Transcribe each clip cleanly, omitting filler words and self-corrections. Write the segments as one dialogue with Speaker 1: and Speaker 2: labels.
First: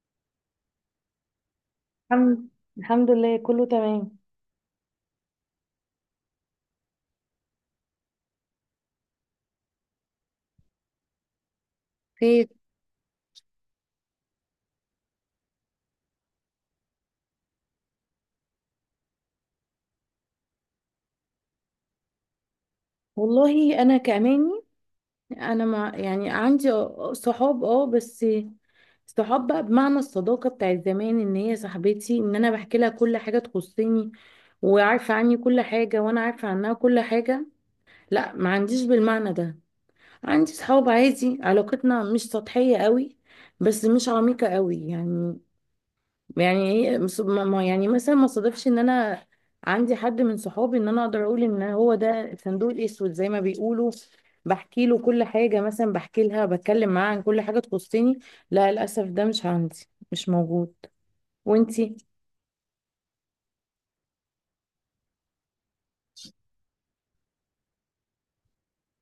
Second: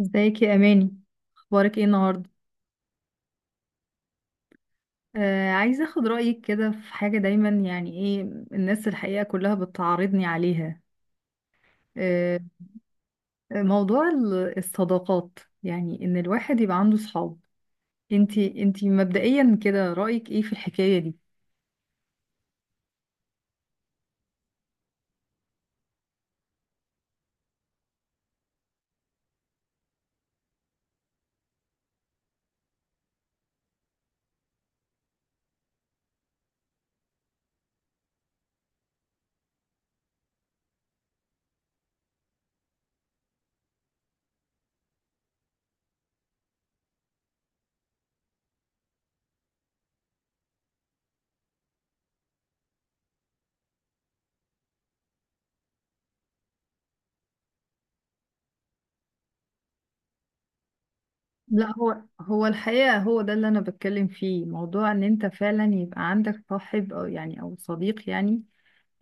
Speaker 1: ازيك يا اماني؟ اخبارك ايه النهارده؟
Speaker 2: الحمد الحمد لله كله تمام.
Speaker 1: آه، عايزه اخد رايك كده في حاجه، دايما يعني ايه الناس الحقيقه كلها بتعارضني عليها. آه،
Speaker 2: خير.
Speaker 1: موضوع الصداقات، يعني ان الواحد يبقى عنده صحاب. انتي مبدئيا كده رايك ايه في الحكايه دي؟
Speaker 2: والله انا كأماني، انا ما عندي صحاب، اه. بس صحاب بقى بمعنى الصداقة بتاعت زمان، ان هي صاحبتي، ان انا بحكي لها كل حاجة تخصني وعارفة عني كل حاجة وانا عارفة عنها كل حاجة، لا ما عنديش بالمعنى ده. عندي صحاب عادي، علاقتنا مش سطحية قوي بس مش عميقة قوي يعني. يعني ايه، يعني مثلا ما صادفش ان انا عندي حد من صحابي ان انا اقدر اقول ان هو ده الصندوق الاسود زي ما بيقولوا، بحكي له كل حاجه، مثلا بحكي لها، بتكلم معاها عن كل حاجه تخصني. لا للاسف ده مش عندي، مش موجود.
Speaker 1: لا،
Speaker 2: وانتي؟
Speaker 1: هو الحقيقه هو ده اللي انا بتكلم فيه، موضوع ان انت فعلا يبقى عندك صاحب او يعني او صديق. يعني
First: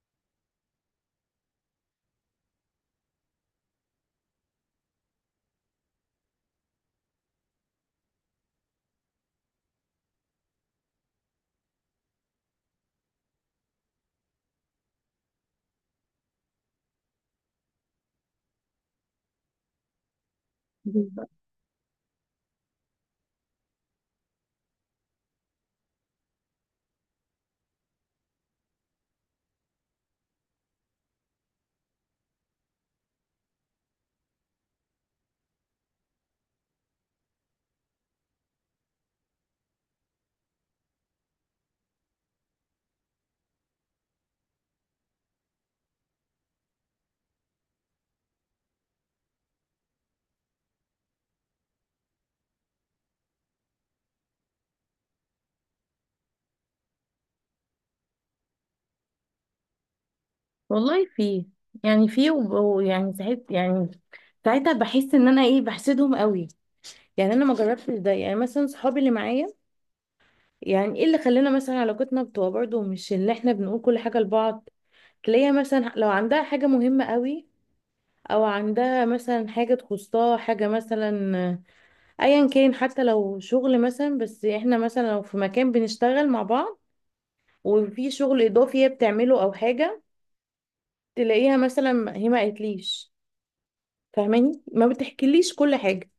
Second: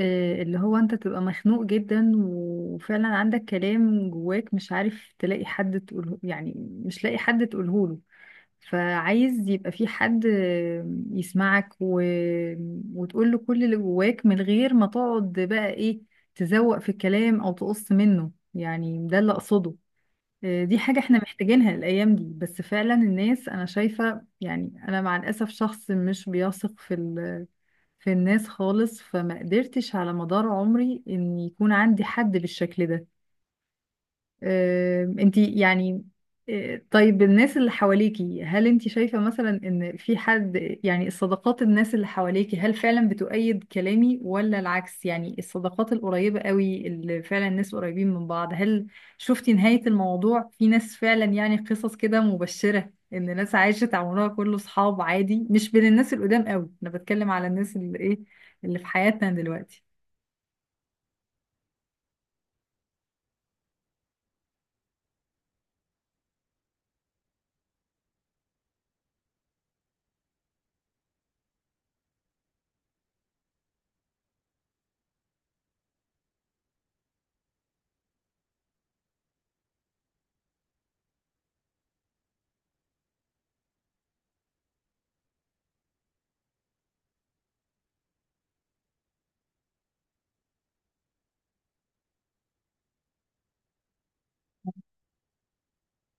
Speaker 1: آه، اللي هو انت تبقى مخنوق جدا وفعلا عندك كلام جواك مش عارف تلاقي حد تقوله، يعني مش لاقي حد تقوله له. فعايز يبقى في حد آه، يسمعك وتقول له كل اللي جواك من غير ما تقعد بقى ايه، تزوق في الكلام او تقص منه. يعني ده اللي اقصده. آه، دي حاجة احنا محتاجينها الأيام دي، بس فعلا الناس أنا شايفة، يعني أنا مع الأسف شخص مش بيثق في في الناس خالص، فما قدرتش على مدار عمري إن يكون عندي حد بالشكل ده. آه، انتي يعني؟ آه، طيب الناس اللي حواليكي هل انتي شايفة مثلا ان في حد، يعني الصداقات، الناس اللي حواليكي هل فعلا بتؤيد كلامي ولا العكس؟ يعني الصداقات القريبة قوي اللي فعلا الناس قريبين من بعض، هل شفتي نهاية الموضوع؟ في ناس فعلا يعني قصص كده مبشرة ان ناس عاشت عمرها كله صحاب عادي؟ مش بين الناس القدام قوي، انا بتكلم على الناس اللي ايه، اللي في حياتنا دلوقتي.
Speaker 2: والله في، يعني في ويعني ساعات، يعني ساعتها بحس ان انا ايه، بحسدهم قوي. يعني انا ما جربتش ده. يعني مثلا صحابي اللي معايا، يعني ايه اللي خلانا مثلا علاقتنا بتبقى برضه مش اللي احنا بنقول كل حاجه لبعض؟ تلاقيها مثلا لو عندها حاجة مهمة قوي، او عندها مثلا حاجة تخصها، حاجة مثلا ايا كان، حتى لو شغل مثلا، بس احنا مثلا لو في مكان بنشتغل مع بعض وفي شغل اضافي هي بتعمله او حاجة، تلاقيها مثلا هي ما قالتليش، فاهماني؟ ما بتحكيليش كل حاجة.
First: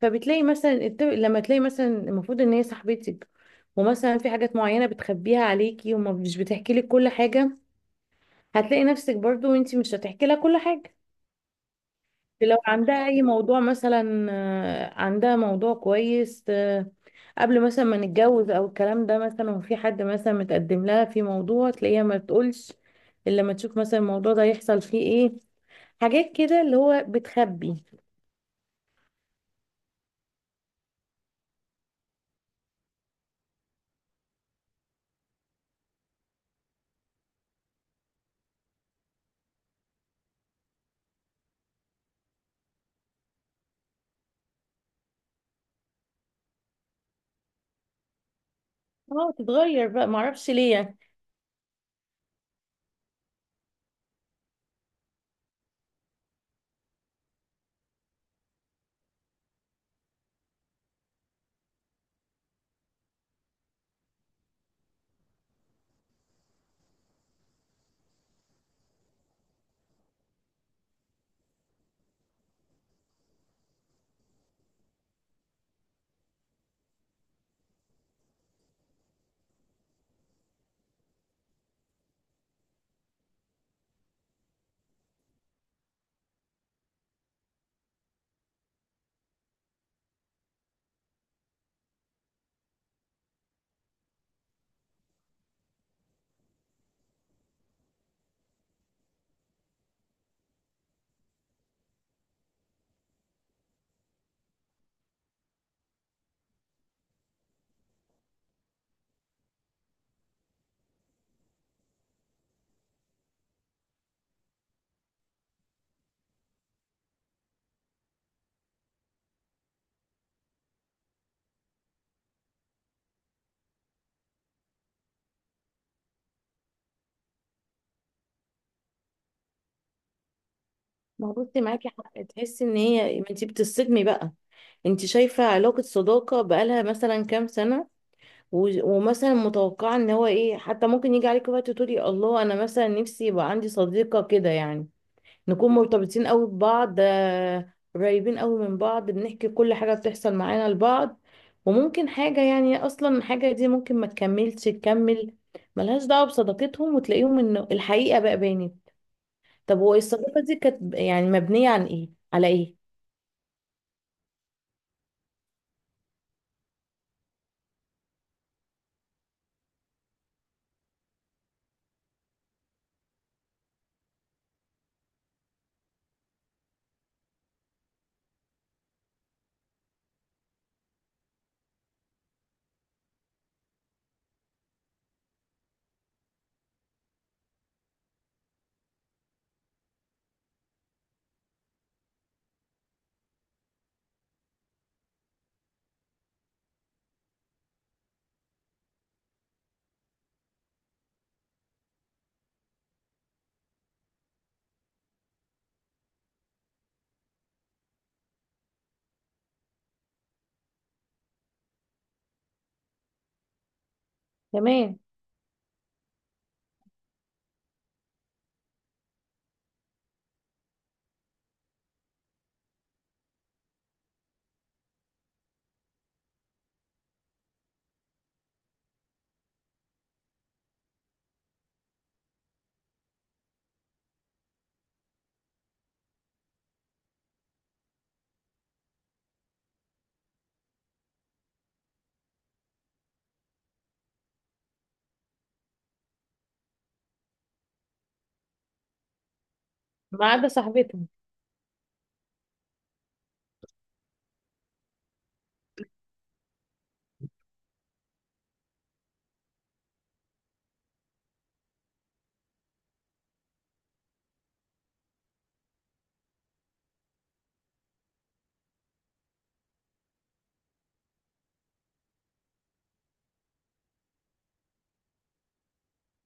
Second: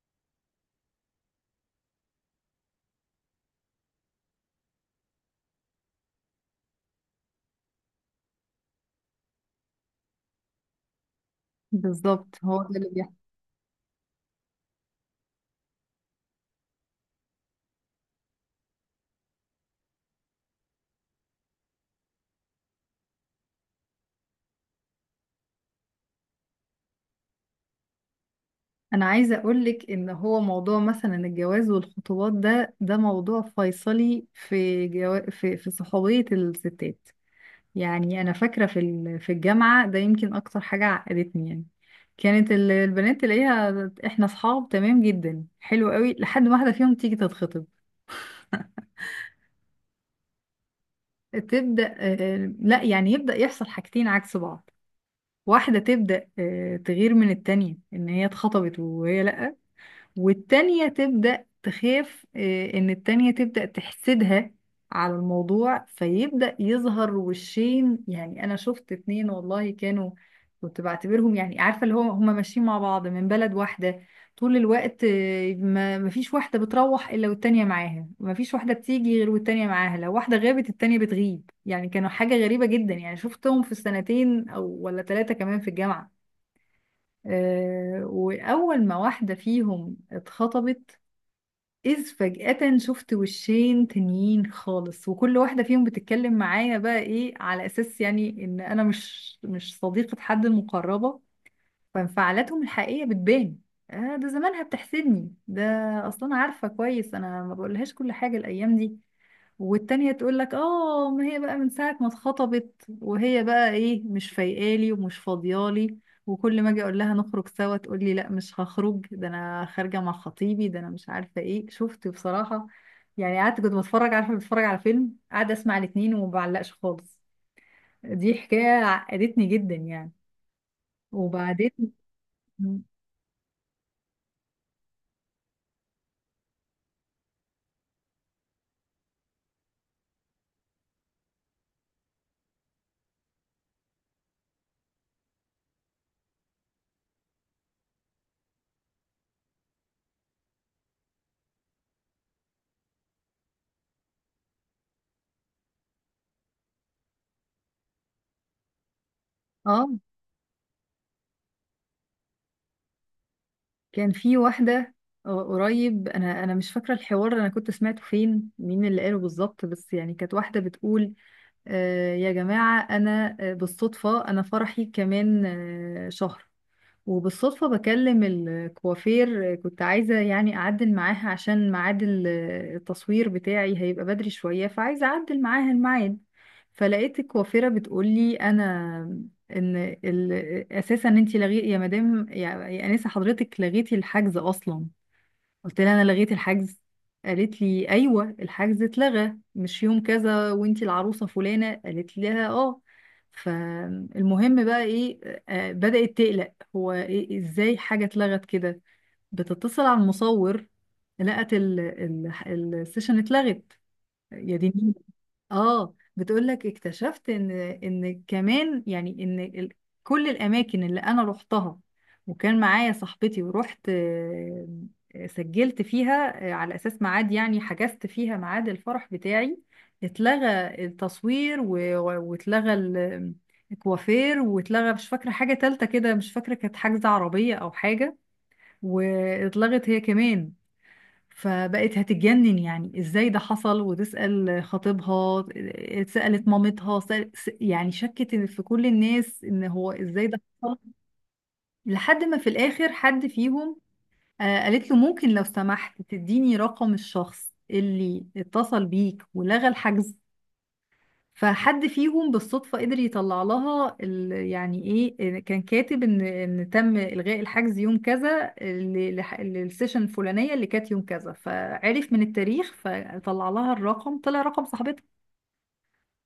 Speaker 2: فبتلاقي مثلا لما تلاقي مثلا المفروض ان هي صاحبتك ومثلا في حاجات معينة بتخبيها عليكي ومش بتحكي لك كل حاجة، هتلاقي نفسك برضو انتي مش هتحكي لها كل حاجة.
Speaker 1: بالظبط
Speaker 2: لو
Speaker 1: هو ده
Speaker 2: عندها
Speaker 1: اللي
Speaker 2: اي موضوع مثلا، آه، عندها موضوع كويس، آه، قبل مثلا ما نتجوز او الكلام ده مثلا، وفي حد مثلا متقدم لها في موضوع، تلاقيها ما بتقولش الا لما تشوف مثلا الموضوع ده يحصل فيه ايه. حاجات كده اللي هو بتخبي.
Speaker 1: انا عايزه اقولك. ان هو موضوع مثلا الجواز والخطوبات ده، ده موضوع فيصلي في في في صحوبيه الستات. يعني انا فاكره في في الجامعه ده يمكن اكتر حاجه عقدتني. يعني كانت البنات تلاقيها احنا اصحاب تمام جدا، حلو قوي، لحد ما واحده فيهم تيجي تتخطب.
Speaker 2: اه تتغير بقى، معرفش ليه يعني.
Speaker 1: تبدا آه، لا يعني يبدا يحصل حاجتين عكس بعض. واحده تبدا آه، تغير من التانية ان هي اتخطبت وهي لا، والتانية تبدأ تخاف آه، إن التانية تبدأ تحسدها على الموضوع، فيبدأ يظهر وشين. يعني أنا شفت اتنين والله كانوا، كنت بعتبرهم يعني عارفة اللي هو هما ماشيين مع بعض من بلد واحدة طول الوقت، آه، ما مفيش واحدة بتروح إلا والتانية معاها، مفيش واحدة بتيجي غير والتانية معاها، لو واحدة غابت التانية بتغيب. يعني كانوا حاجة غريبة جدا، يعني شفتهم في السنتين أو ولا ثلاثة كمان في الجامعة. آه، وأول ما واحدة فيهم اتخطبت، إذ فجأة شفت وشين تانيين خالص، وكل واحدة فيهم بتتكلم معايا بقى إيه على أساس يعني إن أنا مش صديقة حد المقربة، فانفعالاتهم الحقيقية بتبان. آه، ده زمانها بتحسدني ده، أصلا عارفة كويس أنا ما بقولهاش كل حاجة الأيام دي. والتانية تقول لك اه، ما هي بقى من ساعة ما اتخطبت وهي بقى ايه مش فايقالي ومش فاضيالي، وكل ما اجي اقول لها نخرج سوا تقول لي لا مش هخرج، ده انا خارجة مع خطيبي، ده انا مش عارفة ايه. شفت بصراحة؟ يعني قعدت كنت بتفرج، عارفة بتفرج على فيلم، قاعدة اسمع الاتنين وما بعلقش خالص. دي حكاية عقدتني جدا يعني.
Speaker 2: ما هو بصي معاكي
Speaker 1: وبعدين
Speaker 2: حق تحسي ان هي، ما انتي بتصدمي بقى. انتي شايفة علاقة صداقة بقالها مثلا كام سنة، ومثلا متوقعة ان هو ايه، حتى ممكن يجي عليك وقت تقولي الله انا مثلا نفسي يبقى عندي صديقة كده يعني، نكون مرتبطين قوي ببعض، آه، قريبين قوي من بعض، بنحكي كل حاجة بتحصل معانا لبعض. وممكن حاجة، يعني اصلا حاجة دي ممكن ما تكملش، تكمل، ملهاش دعوة بصداقتهم، وتلاقيهم ان الحقيقة بقى بانت. طب هو
Speaker 1: اه
Speaker 2: الصداقة دي كانت يعني مبنية عن ايه، على ايه؟
Speaker 1: كان في واحدة، قريب انا مش فاكرة الحوار، انا كنت سمعته فين مين اللي قاله بالظبط، بس يعني كانت واحدة بتقول آه، يا جماعة أنا آه، بالصدفة أنا فرحي كمان آه، شهر، وبالصدفة بكلم الكوافير آه، كنت عايزة يعني أعدل معاها عشان ميعاد آه، التصوير بتاعي هيبقى بدري شوية فعايزة أعدل معاها الميعاد. فلقيت الكوافيرة بتقولي أنا إن أساسا أنتي لغي يا مدام يا أنسة، حضرتك لغيتي الحجز أصلا. قلت لها انا لغيت الحجز؟ قالت لي ايوه الحجز اتلغى مش يوم كذا، وانتي العروسه فلانه. قالت لها اه. فالمهم بقى ايه، آه، بدأت تقلق هو إيه ازاي حاجه اتلغت كده؟ بتتصل على المصور، لقت السيشن اتلغت. يا ديني!
Speaker 2: تمام.
Speaker 1: اه، بتقولك اكتشفت ان، ان كمان يعني ان كل الاماكن اللي انا روحتها وكان معايا صاحبتي ورحت آه، آه، سجلت فيها آه، على اساس ميعاد، يعني حجزت فيها ميعاد الفرح بتاعي، اتلغى التصوير واتلغى الكوافير، واتلغى مش فاكرة حاجة تالتة كده، مش فاكرة كانت حجز عربية او حاجة، واتلغت هي كمان. فبقت هتتجنن يعني ازاي ده حصل، وتسأل خطيبها، سألت مامتها، يعني شكت في كل الناس ان هو ازاي
Speaker 2: ما
Speaker 1: ده
Speaker 2: عدا صادمة
Speaker 1: حصل.
Speaker 2: بجد.
Speaker 1: لحد ما في الاخر حد فيهم آه، قالت له ممكن لو سمحت تديني رقم الشخص اللي اتصل بيك ولغى الحجز. فحد فيهم بالصدفة قدر يطلع لها يعني ايه كان كاتب ان ان تم إلغاء الحجز يوم كذا للسيشن الفلانية اللي كانت يوم كذا، فعرف من التاريخ، فطلع لها الرقم، طلع رقم صاحبتها،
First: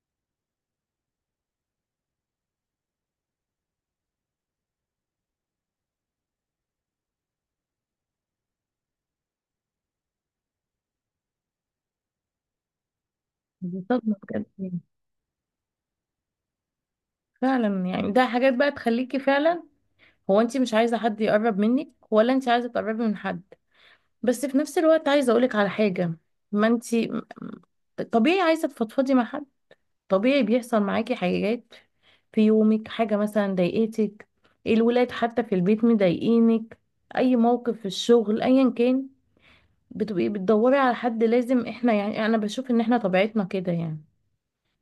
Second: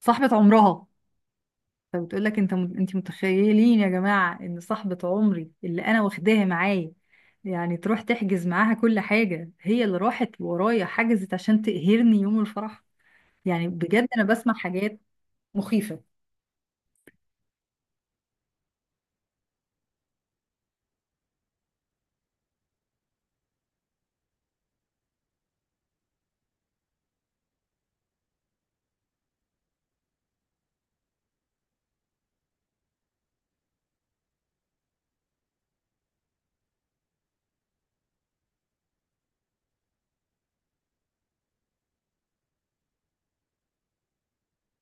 Speaker 1: صاحبة عمرها. فبتقول لك انت متخيلين يا جماعة ان صاحبة عمري اللي انا واخداها معايا، يعني تروح تحجز معاها كل حاجة، هي اللي راحت ورايا حجزت عشان تقهرني يوم الفرح. يعني
Speaker 2: دي
Speaker 1: بجد
Speaker 2: صدمة
Speaker 1: انا
Speaker 2: بجد.
Speaker 1: بسمع حاجات مخيفة.
Speaker 2: فعلا، يعني ده حاجات بقى تخليكي فعلا. هو انت مش عايزة حد يقرب منك ولا انت عايزة تقربي من حد؟ بس في نفس الوقت عايزة اقولك على حاجة، ما انت طبيعي عايزة تفضفضي مع حد، طبيعي بيحصل معاكي حاجات في يومك، حاجة مثلا ضايقتك، الولاد حتى في البيت مضايقينك، اي موقف في الشغل ايا كان، بتبقي بتدوري على حد. لازم، احنا يعني انا بشوف ان احنا طبيعتنا كده يعني،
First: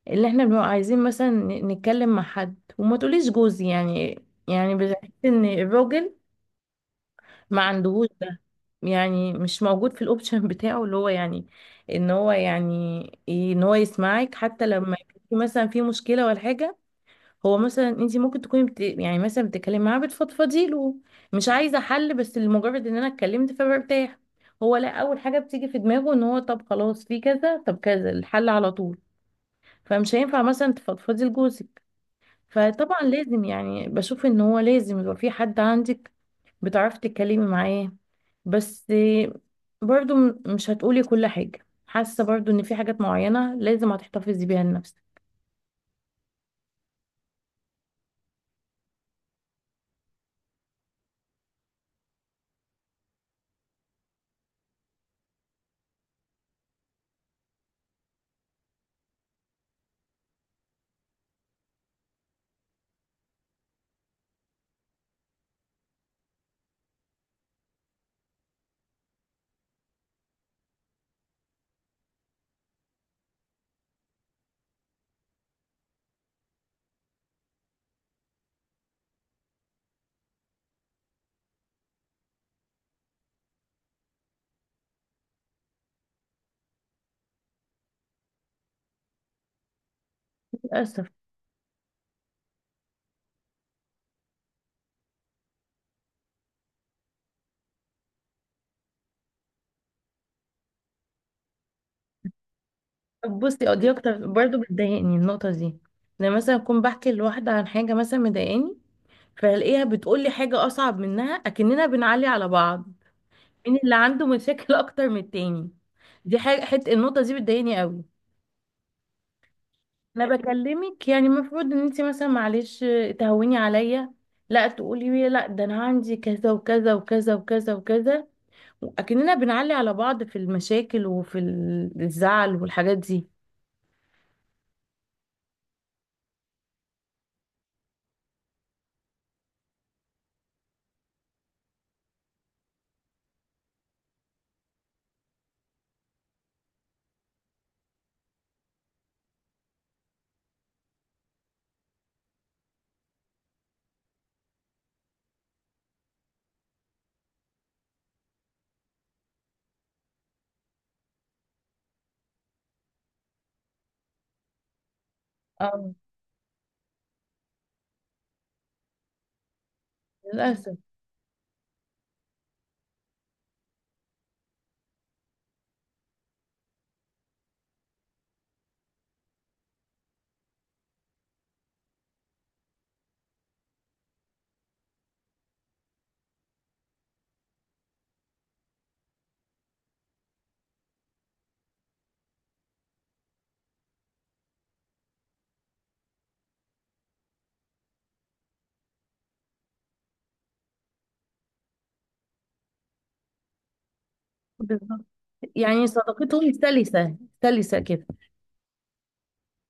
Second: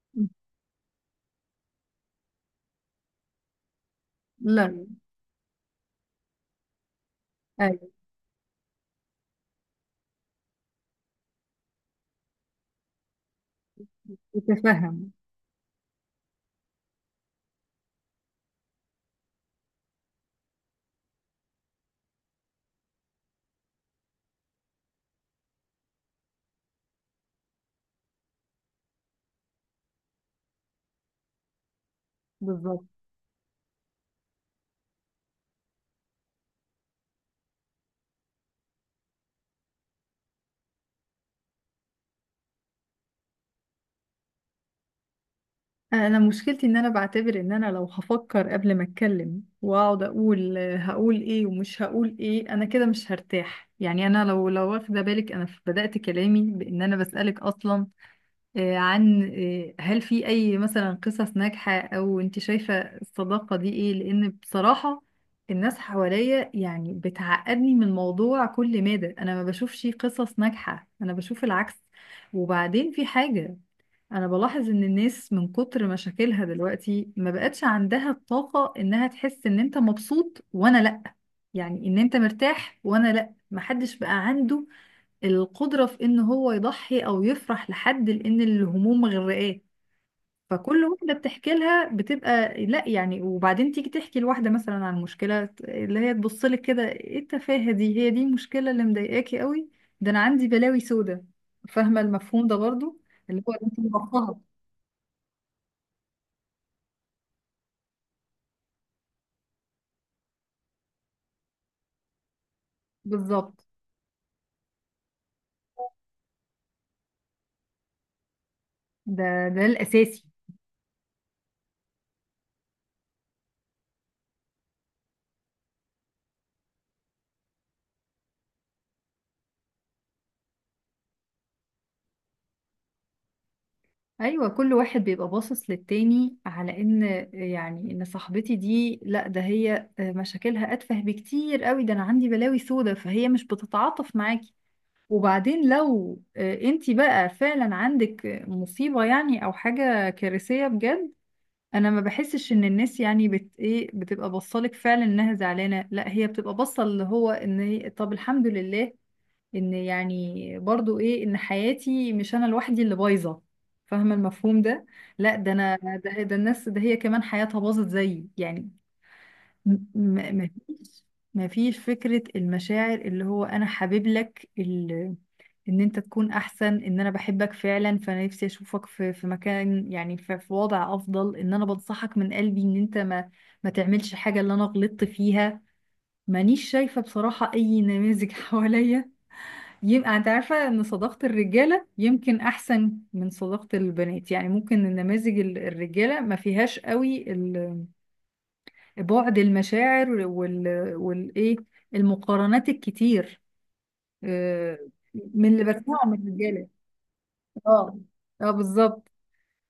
Speaker 2: اللي احنا بنبقى عايزين مثلا نتكلم مع حد. وما تقوليش جوزي يعني،
Speaker 1: لا،
Speaker 2: يعني بحس ان الراجل ما
Speaker 1: ايوه.
Speaker 2: عندهوش ده، يعني مش موجود في الاوبشن بتاعه، اللي هو يعني ان هو يعني، إيه، ان هو يسمعك حتى لما
Speaker 1: تتفهم
Speaker 2: يكون في مثلا في مشكله ولا حاجه. هو مثلا انت ممكن تكوني يعني مثلا بتتكلمي معاه، بتفضفضي له، مش عايزه حل، بس لمجرد ان انا اتكلمت فبرتاح. هو لا، اول حاجه بتيجي في دماغه ان هو طب خلاص في كذا، طب كذا، الحل على طول. فمش هينفع مثلا تفضفضي لجوزك.
Speaker 1: بالظبط.
Speaker 2: فطبعا لازم، يعني بشوف ان هو لازم يبقى في حد عندك بتعرفي تتكلمي معاه. بس برضو مش هتقولي كل حاجة، حاسة برضو ان في حاجات معينة لازم هتحتفظي بيها لنفسك.
Speaker 1: انا مشكلتي ان انا بعتبر ان انا لو هفكر قبل ما اتكلم واقعد اقول آه، هقول ايه ومش هقول ايه، انا كده مش هرتاح. يعني انا لو واخده بالك انا بدأت كلامي بان انا بسألك اصلا آه، عن آه، هل في اي مثلا قصص ناجحة، او انت شايفة الصداقة دي ايه؟ لان بصراحة الناس حواليا يعني بتعقدني من الموضوع، كل مادة انا ما بشوفش قصص ناجحة، انا بشوف العكس. وبعدين في حاجة، انا بلاحظ ان الناس من كتر مشاكلها دلوقتي ما بقتش عندها الطاقة انها تحس ان انت مبسوط وانا لا، يعني ان انت مرتاح وانا لا، محدش بقى عنده القدرة في ان هو يضحي او يفرح لحد، لان الهموم مغرقاه. فكل
Speaker 2: للأسف.
Speaker 1: واحدة بتحكي لها بتبقى لا، يعني وبعدين تيجي تحكي لواحدة مثلا عن مشكلة، اللي هي تبص لك كده ايه التفاهة دي، هي دي المشكلة اللي مضايقاكي قوي، ده انا عندي بلاوي سودة. فاهمة المفهوم ده برضو،
Speaker 2: طب
Speaker 1: اللي هو
Speaker 2: بصي، اه
Speaker 1: انت
Speaker 2: دي اكتر
Speaker 1: مضخها.
Speaker 2: برضو بتضايقني النقطة دي، لما مثلا اكون بحكي لواحدة عن حاجة مثلا مضايقاني فالاقيها بتقولي حاجة اصعب منها، اكننا بنعلي على بعض.
Speaker 1: بالظبط،
Speaker 2: مين اللي عنده مشاكل اكتر من التاني؟ دي حاجة، حت النقطة دي بتضايقني قوي.
Speaker 1: ده الأساسي.
Speaker 2: انا بكلمك، يعني المفروض ان انت مثلا معلش تهوني عليا، لا تقولي لي لا ده انا عندي كذا وكذا وكذا وكذا وكذا، اكننا بنعلي على بعض في المشاكل وفي الزعل والحاجات دي.
Speaker 1: أيوة، كل واحد بيبقى باصص للتاني على إن، يعني إن صاحبتي دي لأ، ده هي آه، مشاكلها أتفه بكتير قوي، ده أنا عندي بلاوي سودة، فهي مش بتتعاطف معاكي. وبعدين لو انتي بقى فعلا عندك مصيبة يعني أو حاجة كارثية بجد، أنا ما بحسش إن الناس يعني بت إيه بتبقى باصة لك فعلا إنها زعلانة، لأ هي بتبقى باصة اللي هو إن هي طب الحمد لله ان يعني برضو ايه ان حياتي، مش انا لوحدي اللي بايظه. فاهمه المفهوم ده؟ لا ده انا،
Speaker 2: اه،
Speaker 1: ده الناس، ده هي كمان حياتها باظت زيي يعني.
Speaker 2: للاسف.
Speaker 1: مفيش، مفيش فكره المشاعر اللي هو انا حابب لك ان انت تكون احسن، ان انا بحبك فعلا فانا نفسي اشوفك في في مكان، يعني في وضع افضل، ان انا بنصحك من قلبي ان انت ما، ما تعملش حاجه اللي انا غلطت فيها. مانيش شايفه بصراحه اي نماذج حواليا. يبقى انت عارفة ان صداقة الرجالة يمكن احسن من صداقة البنات؟ يعني ممكن النماذج الرجالة ما فيهاش قوي بعد المشاعر والايه، المقارنات الكتير. آه،
Speaker 2: بالظبط.
Speaker 1: من اللي
Speaker 2: يعني
Speaker 1: بسمعه من
Speaker 2: صداقتهم
Speaker 1: الرجالة.
Speaker 2: سلسة سلسة
Speaker 1: اه،
Speaker 2: كده.
Speaker 1: اه بالظبط.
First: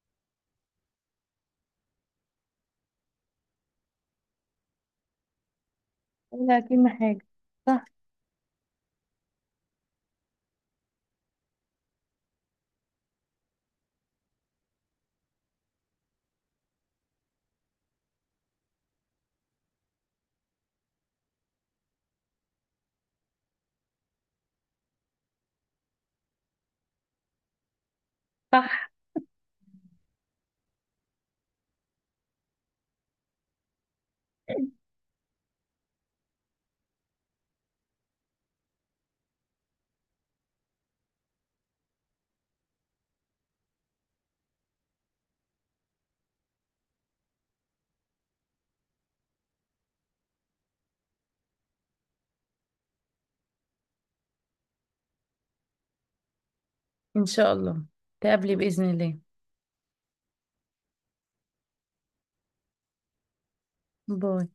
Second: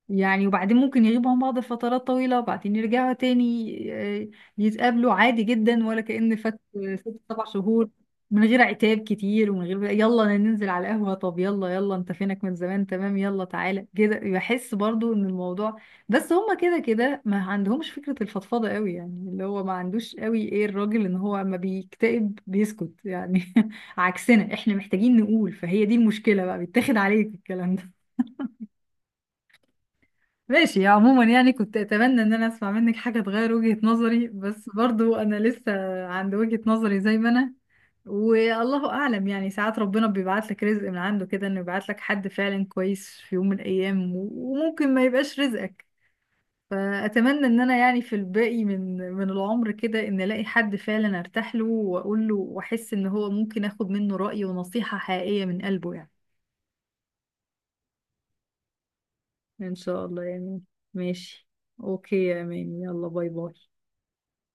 Speaker 1: يعني وبعدين ممكن يغيبوا عن بعض فترات طويلة وبعدين يرجعوا تاني، آه، يتقابلوا عادي جدا ولا كأن فات
Speaker 2: ولا كأن
Speaker 1: ست
Speaker 2: حاجة.
Speaker 1: سبع
Speaker 2: صح.
Speaker 1: شهور، من غير عتاب كتير ومن غير يلا ننزل على القهوة، طب يلا يلا انت فينك من زمان، تمام يلا تعالى كده. بحس برضو ان الموضوع، بس هما كده كده ما عندهمش فكرة الفضفضة قوي. يعني اللي هو ما عندوش قوي ايه الراجل ان هو اما بيكتئب بيسكت يعني عكسنا احنا محتاجين نقول، فهي دي المشكلة بقى، بيتاخد عليك الكلام.
Speaker 2: صح.
Speaker 1: ماشي. عموما يعني كنت اتمنى ان انا اسمع منك حاجة تغير وجهة نظري، بس برضو انا لسه عند وجهة نظري زي ما انا. والله اعلم يعني، ساعات ربنا بيبعت لك رزق من عنده كده انه يبعت لك حد فعلا كويس في يوم من الايام، وممكن ما يبقاش رزقك. فاتمنى ان انا يعني في الباقي من من العمر كده ان الاقي حد فعلا ارتاح له واقول له واحس ان هو ممكن اخد منه رأي ونصيحة حقيقية من قلبه يعني.
Speaker 2: ان شاء الله تقابلي باذن الله.
Speaker 1: ان شاء الله يعني. ماشي، اوكي يا اماني، يلا باي باي.
Speaker 2: باي.